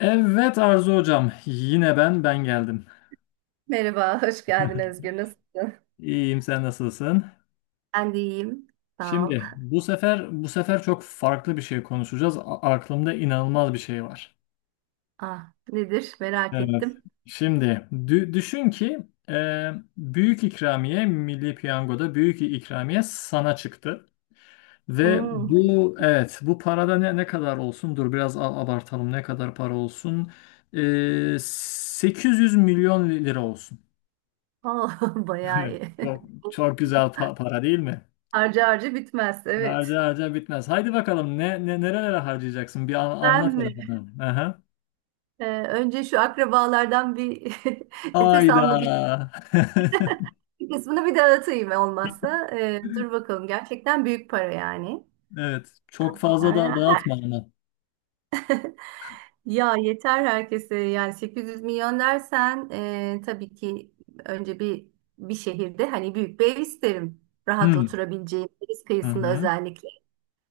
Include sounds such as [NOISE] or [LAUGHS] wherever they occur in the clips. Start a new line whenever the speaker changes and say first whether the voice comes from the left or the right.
left: Evet Arzu hocam, yine ben geldim.
right: Merhaba, hoş geldin
left: [LAUGHS]
right: Özgür. Nasılsın?
left: İyiyim, sen nasılsın?
right: Ben de iyiyim. Sağ ol.
left: Şimdi bu sefer çok farklı bir şey konuşacağız. Aklımda inanılmaz bir şey var.
right: Ah, nedir? Merak
left: Evet.
right: ettim.
left: Şimdi düşün ki e, büyük ikramiye Milli Piyango'da büyük ikramiye sana çıktı. Ve
right: Hmm.
left: bu, evet, bu parada ne kadar olsun? Dur biraz, abartalım, ne kadar para olsun? 800 milyon lira olsun.
right: Oh, [LAUGHS]
left: [LAUGHS]
right: bayağı
left: Evet,
right: iyi.
left: çok çok güzel para, değil mi?
right: [LAUGHS] Harcı harcı bitmez, evet.
left: Harca harca bitmez. Haydi bakalım, ne nerelere harcayacaksın? Bir anlat
right: Ben
left: hele
right: mi?
left: bana. Aha.
right: Önce şu akrabalardan bir [LAUGHS] nefes
left: Hayda.
right: almak için
left: [LAUGHS]
right: bir kısmını bir dağıtayım olmazsa. Dur bakalım, gerçekten büyük para yani.
left: Evet. Çok fazla da dağıtma ama.
right: Ya yeter herkese yani 800 milyon dersen tabii ki önce bir şehirde hani büyük bir ev isterim. Rahat
left: Hmm.
right: oturabileceğim deniz
left: Hı
right: kıyısında
left: hı.
right: özellikle.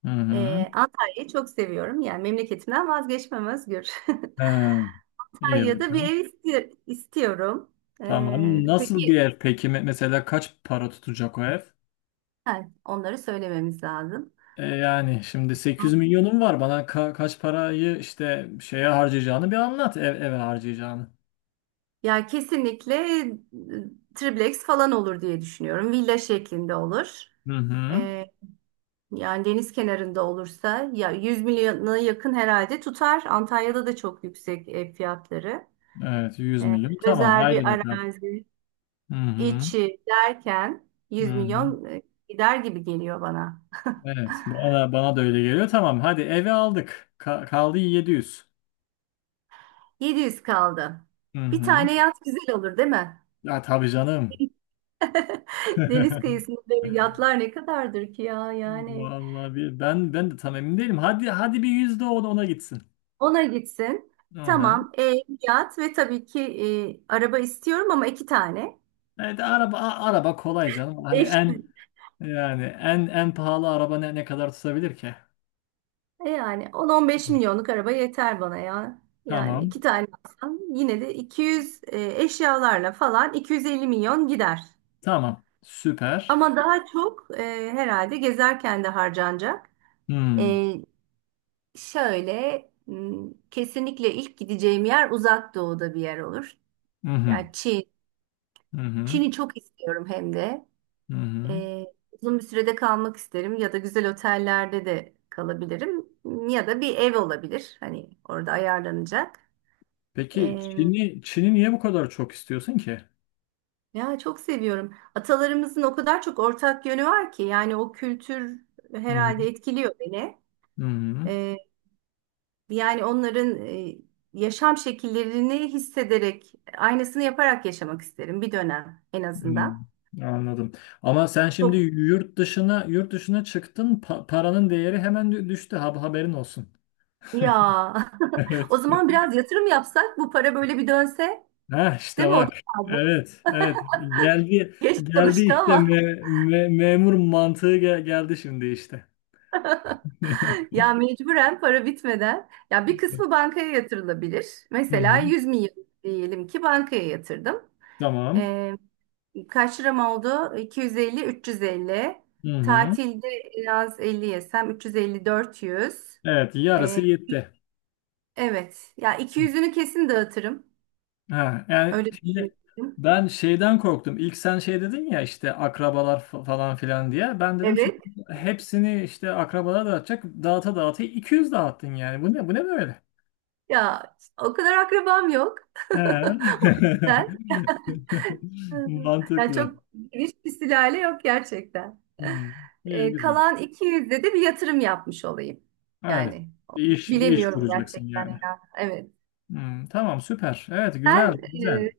left: Hı hı.
right: Antalya'yı çok seviyorum. Yani memleketimden vazgeçmem Özgür.
left: He.
right: [LAUGHS]
left: İyi
right: Antalya'da bir
left: bakalım.
right: ev istiyorum E,
left: Tamam. Nasıl bir
right: peki
left: ev peki? Mesela kaç para tutacak o ev?
right: ha, onları söylememiz lazım.
left: Yani şimdi 800 milyonum var. Bana kaç parayı işte şeye harcayacağını bir anlat. Eve harcayacağını.
right: Ya kesinlikle triplex falan olur diye düşünüyorum. Villa şeklinde olur.
left: Hı hı.
right: Yani deniz kenarında olursa ya 100 milyona yakın herhalde tutar. Antalya'da da çok yüksek ev fiyatları.
left: Evet, 100
right: Ee,
left: milyon. Tamam,
right: Özel
left: haydi
right: bir
left: bakalım.
right: arazi
left: Hı hı.
right: içi derken
left: Hı
right: yüz
left: hı.
right: milyon gider gibi geliyor bana.
left: Evet, bana da öyle geliyor. Tamam, hadi eve aldık. Kaldı 700.
right: 700 kaldı.
left: Hı
right: Bir
left: hı.
right: tane yat güzel olur değil mi?
left: Ya tabii canım.
right: [LAUGHS] Deniz kıyısında
left: [LAUGHS]
right: böyle yatlar ne kadardır ki ya yani.
left: Vallahi bir, ben de tam emin değilim. Hadi hadi, bir yüzde o da ona gitsin.
right: Ona gitsin.
left: Hı hı.
right: Tamam, ev, yat ve tabii ki araba istiyorum ama iki tane.
left: Evet, araba kolay canım. Hani
right: Eş
left: en, yani en pahalı araba ne kadar tutabilir ki?
right: E Yani 10-15
left: Hı.
right: milyonluk araba yeter bana ya. Yani
left: Tamam.
right: iki tane alsam yine de 200, eşyalarla falan 250 milyon gider.
left: Tamam. Süper.
right: Ama daha çok herhalde gezerken de harcanacak.
left: Hmm.
right: E, şöyle, kesinlikle ilk gideceğim yer uzak doğuda bir yer olur.
left: Hı hı.
right: Yani Çin.
left: Hı hı.
right: Çin'i çok istiyorum hem de.
left: Hı hı.
right: E, Uzun bir sürede kalmak isterim ya da güzel otellerde de kalabilirim ya da bir ev olabilir. Hani orada ayarlanacak.
left: Peki Çin'i niye bu kadar çok istiyorsun ki?
right: Ya çok seviyorum. Atalarımızın o kadar çok ortak yönü var ki yani o kültür
left: Hı hı.
right: herhalde etkiliyor beni.
left: Hı hı.
right: Ee, Yani onların yaşam şekillerini hissederek aynısını yaparak yaşamak isterim bir dönem en
left: Hı.
right: azından.
left: Anladım. Ama sen şimdi
right: Çok
left: yurt dışına çıktın, paranın değeri hemen düştü. Haberin olsun.
right: ya,
left: [LAUGHS]
right: [LAUGHS] o
left: Evet.
right: zaman biraz yatırım yapsak bu para böyle bir dönse
left: Ha işte
right: değil mi? O da
left: bak.
right: fazla.
left: Evet, evet. Geldi
right: Geç
left: geldi
right: çalıştı
left: işte,
right: ama
left: memur mantığı geldi şimdi işte.
right: [LAUGHS]
left: [LAUGHS]
right: ya mecburen para bitmeden ya bir kısmı bankaya yatırılabilir.
left: Hı
right: Mesela
left: hı.
right: 100 milyon diyelim ki bankaya yatırdım.
left: Tamam.
right: Ee, Kaç liram oldu? 250, 350.
left: Hı hı.
right: Tatilde biraz 50 yesem 350, 400.
left: Evet,
right: Ee,
left: yarısı yetti.
right: evet. Ya 200'ünü kesin dağıtırım.
left: Ha, yani
right: Öyle
left: şimdi
right: düşünüyorum.
left: ben şeyden korktum. İlk sen şey dedin ya, işte akrabalar falan filan diye. Ben dedim şimdi
right: Evet.
left: hepsini işte akrabalara dağıtacak. Dağıta dağıta 200 dağıttın yani. Bu ne bu ne böyle?
right: Ya o kadar akrabam yok.
left: He.
right: Ben.
left: [LAUGHS]
right: Yani
left: Mantıklı.
right: çok geniş bir sülale yok gerçekten.
left: Hmm. İyi güzel.
right: Kalan 200'de de bir yatırım yapmış olayım.
left: Evet.
right: Yani
left: Bir iş
right: bilemiyorum
left: kuracaksın
right: gerçekten,
left: yani.
right: ya. Evet.
left: Hmm, tamam süper. Evet, güzel
right: Sen,
left: güzel.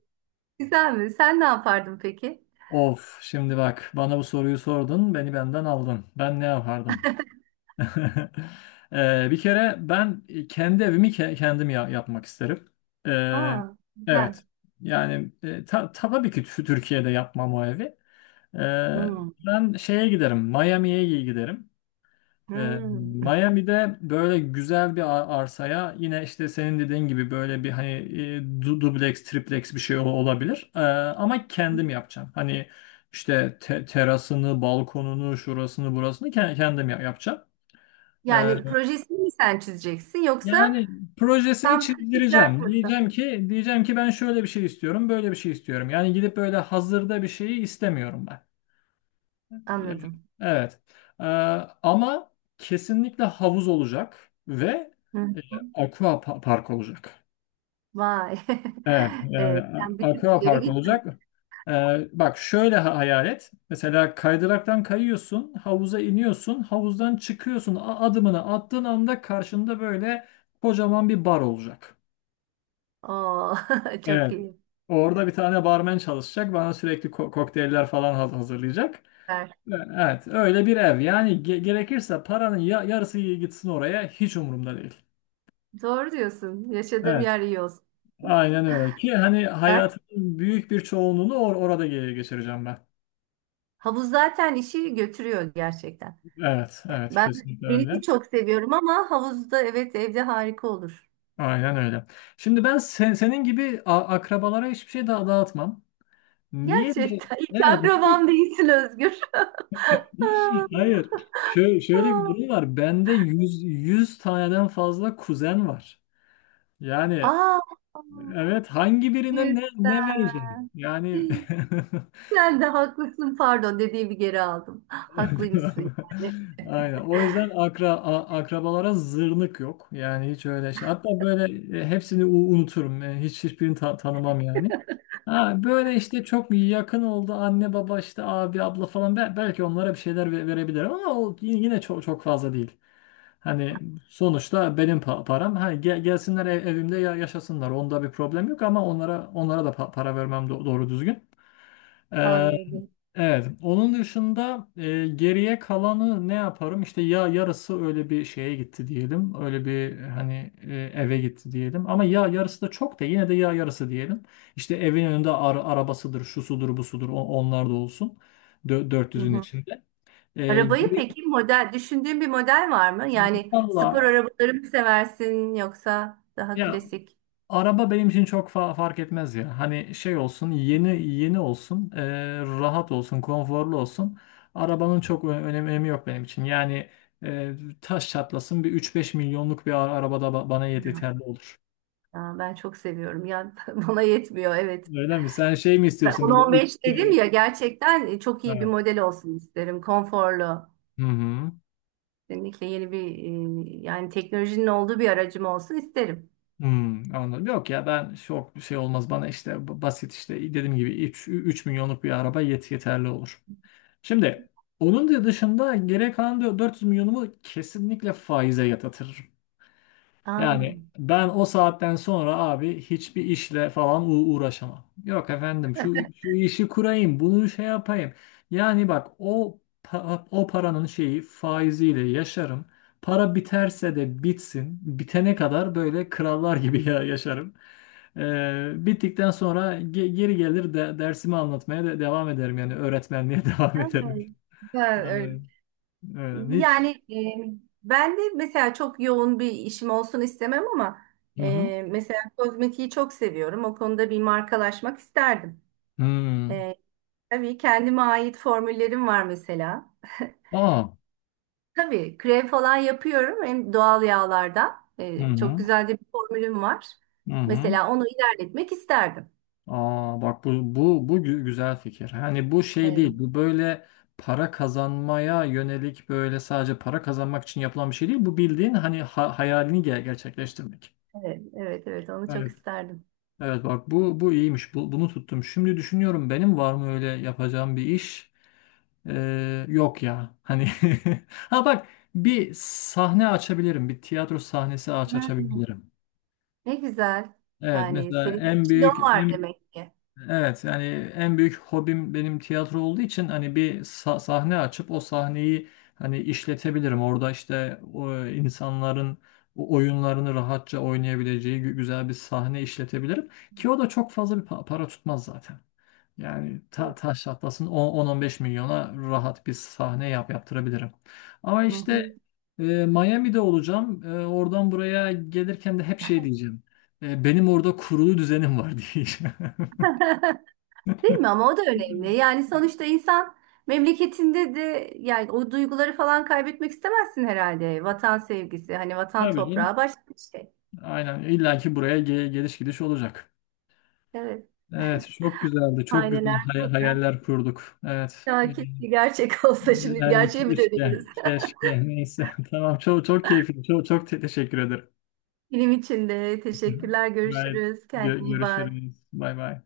right: güzel mi? Sen ne yapardın peki?
left: Of şimdi bak, bana bu soruyu sordun, beni benden aldın. Ben ne yapardım? [LAUGHS] Bir kere ben, kendi evimi kendim yapmak isterim. Ee,
right: Ha, güzel.
left: evet. Yani, tabii ki Türkiye'de yapmam o evi. Ee,
right: Hmm,
left: Ben şeye giderim, Miami'ye giderim. Ee,
right: hmm.
left: Miami'de böyle güzel bir arsaya, yine işte senin dediğin gibi böyle bir hani dubleks, triplex bir şey olabilir. Ama kendim yapacağım. Hani işte terasını, balkonunu, şurasını, burasını kendim yapacağım. Ee,
right: Yani projesini mi sen çizeceksin yoksa
left: Yani projesini
right: tam takılacak
left: çizdireceğim.
right: mısın?
left: Diyeceğim ki ben şöyle bir şey istiyorum, böyle bir şey istiyorum. Yani gidip böyle hazırda bir şeyi istemiyorum ben. Yani.
right: Anladım.
left: Evet. Ee, Ama kesinlikle havuz olacak ve
right: Hı hı.
left: e, aqua park olacak.
right: Vay.
left: Evet,
right: [LAUGHS]
left: yani,
right: Sen bir tık
left: aqua
right: ileri
left: park
right: gittim.
left: olacak. Ee, Bak şöyle hayal et. Mesela kaydıraktan kayıyorsun, havuza iniyorsun, havuzdan çıkıyorsun. Adımını attığın anda karşında böyle kocaman bir bar olacak.
right: Oo, [LAUGHS] çok
left: Evet.
right: iyi.
left: Orada bir tane barmen çalışacak. Bana sürekli kokteyller falan hazırlayacak.
right: Süper.
left: Evet, öyle bir ev. Yani gerekirse paranın yarısı gitsin oraya, hiç umurumda değil.
right: Doğru diyorsun. Yaşadığım
left: Evet,
right: yer iyi olsun.
left: aynen öyle ki hani
right: Ha,
left: hayatımın büyük bir çoğunluğunu orada geçireceğim ben.
right: havuz zaten işi götürüyor gerçekten.
left: Evet,
right: Ya,
left: evet,
right: ben
left: kesinlikle
right: denizi
left: öyle.
right: çok seviyorum ama havuzda, evet, evde harika olur.
left: Aynen öyle. Şimdi ben senin gibi akrabalara hiçbir şey daha dağıtmam. Niye diye?
right: Gerçekten. [LAUGHS] İlk
left: Evet.
right: akrabam değilsin Özgür.
left: [LAUGHS] Hayır.
right: [LAUGHS]
left: Şöyle bir
right: Aa,
left: durum var. Bende 100 taneden fazla kuzen var. Yani
right: aa,
left: evet, hangi birine
right: güzel.
left: ne verecek? Yani. [LAUGHS]
right: Sen de haklısın. Pardon dediğimi geri aldım. Haklıymışsın.
left: [LAUGHS] Aynen. O yüzden akrabalara zırnık yok. Yani hiç öyle şey. Hatta böyle, hepsini unuturum. Hiçbirini tanımam yani. Ha, böyle işte çok yakın oldu anne baba, işte abi abla falan, belki onlara bir şeyler verebilirim ama o yine çok çok fazla değil. Hani sonuçta benim param. Hani gelsinler evimde yaşasınlar. Onda bir problem yok ama onlara da para vermem doğru düzgün. Ee,
right: Anladım.
left: Evet. Onun dışında, geriye kalanı ne yaparım? İşte ya yarısı öyle bir şeye gitti diyelim. Öyle bir hani, eve gitti diyelim. Ama ya yarısı da çok da yine de ya yarısı diyelim. İşte evin önünde arabasıdır, şu sudur, bu sudur, onlar da olsun.
right: Hı
left: 400'ün
right: hı.
left: içinde.
right: Arabayı
left: Geriye-
right: peki, model, düşündüğün bir model var mı? Yani spor
left: Vallahi
right: arabaları mı seversin yoksa daha
left: ya,
right: klasik?
left: araba benim için çok fark etmez ya. Hani şey olsun, yeni yeni olsun, rahat olsun, konforlu olsun. Arabanın çok önemi yok benim için. Yani, e, taş çatlasın bir üç beş milyonluk bir arabada bana yeterli olur.
right: Aa, ben çok seviyorum. Yani [LAUGHS] bana yetmiyor, evet.
left: Öyle mi? Sen şey mi
right: Ben
left: istiyorsun böyle üç...
right: 10-15 dedim ya, gerçekten çok iyi bir
left: Ha.
right: model olsun isterim. Konforlu.
left: Hı hı.
right: Kesinlikle yeni bir, yani teknolojinin olduğu bir aracım olsun isterim.
left: Hmm, anladım. Yok ya, ben çok şey olmaz bana, işte basit işte dediğim gibi üç milyonluk bir araba yeterli olur. Şimdi onun da dışında geri kalan diyor, 400 milyonumu kesinlikle faize yatırırım.
right: Aa.
left: Yani ben o saatten sonra abi, hiçbir işle falan uğraşamam. Yok efendim, şu işi kurayım, bunu şey yapayım. Yani bak, o paranın şeyi, faiziyle yaşarım. Para biterse de bitsin. Bitene kadar böyle krallar gibi [LAUGHS] yaşarım. Bittikten sonra geri gelir de dersimi anlatmaya devam ederim, yani öğretmenliğe [LAUGHS] devam
right: Ha,
left: ederim.
right: ben öyle-
left: Evet. Aynen,
right: Yani,
left: hiç.
right: ben de mesela çok yoğun bir işim olsun istemem ama
left: Hı hı.
right: mesela kozmetiği çok seviyorum. O konuda bir markalaşmak isterdim.
left: Hmm.
right: E, tabii kendime ait formüllerim var mesela.
left: Aa.
right: Tabii krem falan yapıyorum hem doğal yağlardan.
left: Hı
right: Çok
left: hı.
right: güzel de bir formülüm var.
left: Hı hı.
right: Mesela onu ilerletmek isterdim.
left: Aa bak, bu güzel fikir. Hani bu şey
right: Evet,
left: değil. Bu böyle para kazanmaya yönelik, böyle sadece para kazanmak için yapılan bir şey değil. Bu bildiğin hani, hayalini gerçekleştirmek.
right: evet, evet, evet, onu çok
left: Evet.
right: isterdim.
left: Evet bak, bu iyiymiş. Bu, bunu tuttum. Şimdi düşünüyorum, benim var mı öyle yapacağım bir iş? Yok ya. Hani [LAUGHS] ha bak, bir sahne açabilirim. Bir tiyatro sahnesi
right: Hmm,
left: açabilirim.
right: ne güzel.
left: Evet
right: Yani
left: mesela
right: senin içinde o var demek ki.
left: evet, yani en büyük hobim benim tiyatro olduğu için hani bir sahne açıp o sahneyi hani işletebilirim. Orada işte o insanların o oyunlarını rahatça oynayabileceği güzel bir sahne işletebilirim ki o da çok fazla bir para tutmaz zaten. Yani taş çatlasın 10-15 milyona rahat bir sahne yaptırabilirim. Ama
right: Hı hı.
left: işte, Miami'de olacağım. Oradan buraya gelirken de hep şey diyeceğim. Benim orada kurulu düzenim var [LAUGHS] diyeceğim.
right: Değil mi? Ama o da önemli. Yani sonuçta insan memleketinde de yani o duyguları falan kaybetmek istemezsin herhalde. Vatan sevgisi, hani vatan
left: Tabii
right: toprağı
left: canım.
right: başka bir şey.
left: Aynen, illa ki buraya geliş gidiş olacak.
right: Evet.
left: Evet, çok güzeldi. Çok güzel
right: Aileler burada.
left: hayaller kurduk. Evet.
right: Ya keşke gerçek [LAUGHS] olsa, şimdi
left: Yani
right: gerçeğe mi
left: keşke,
right: dönüyoruz? [LAUGHS]
left: keşke neyse. [LAUGHS] Tamam, çok çok keyifli. Çok çok teşekkür ederim.
right: Benim için de
left: Hı hı.
right: teşekkürler.
left: Gayet
right: Görüşürüz. Kendine iyi bak.
left: görüşürüz. Bay bay.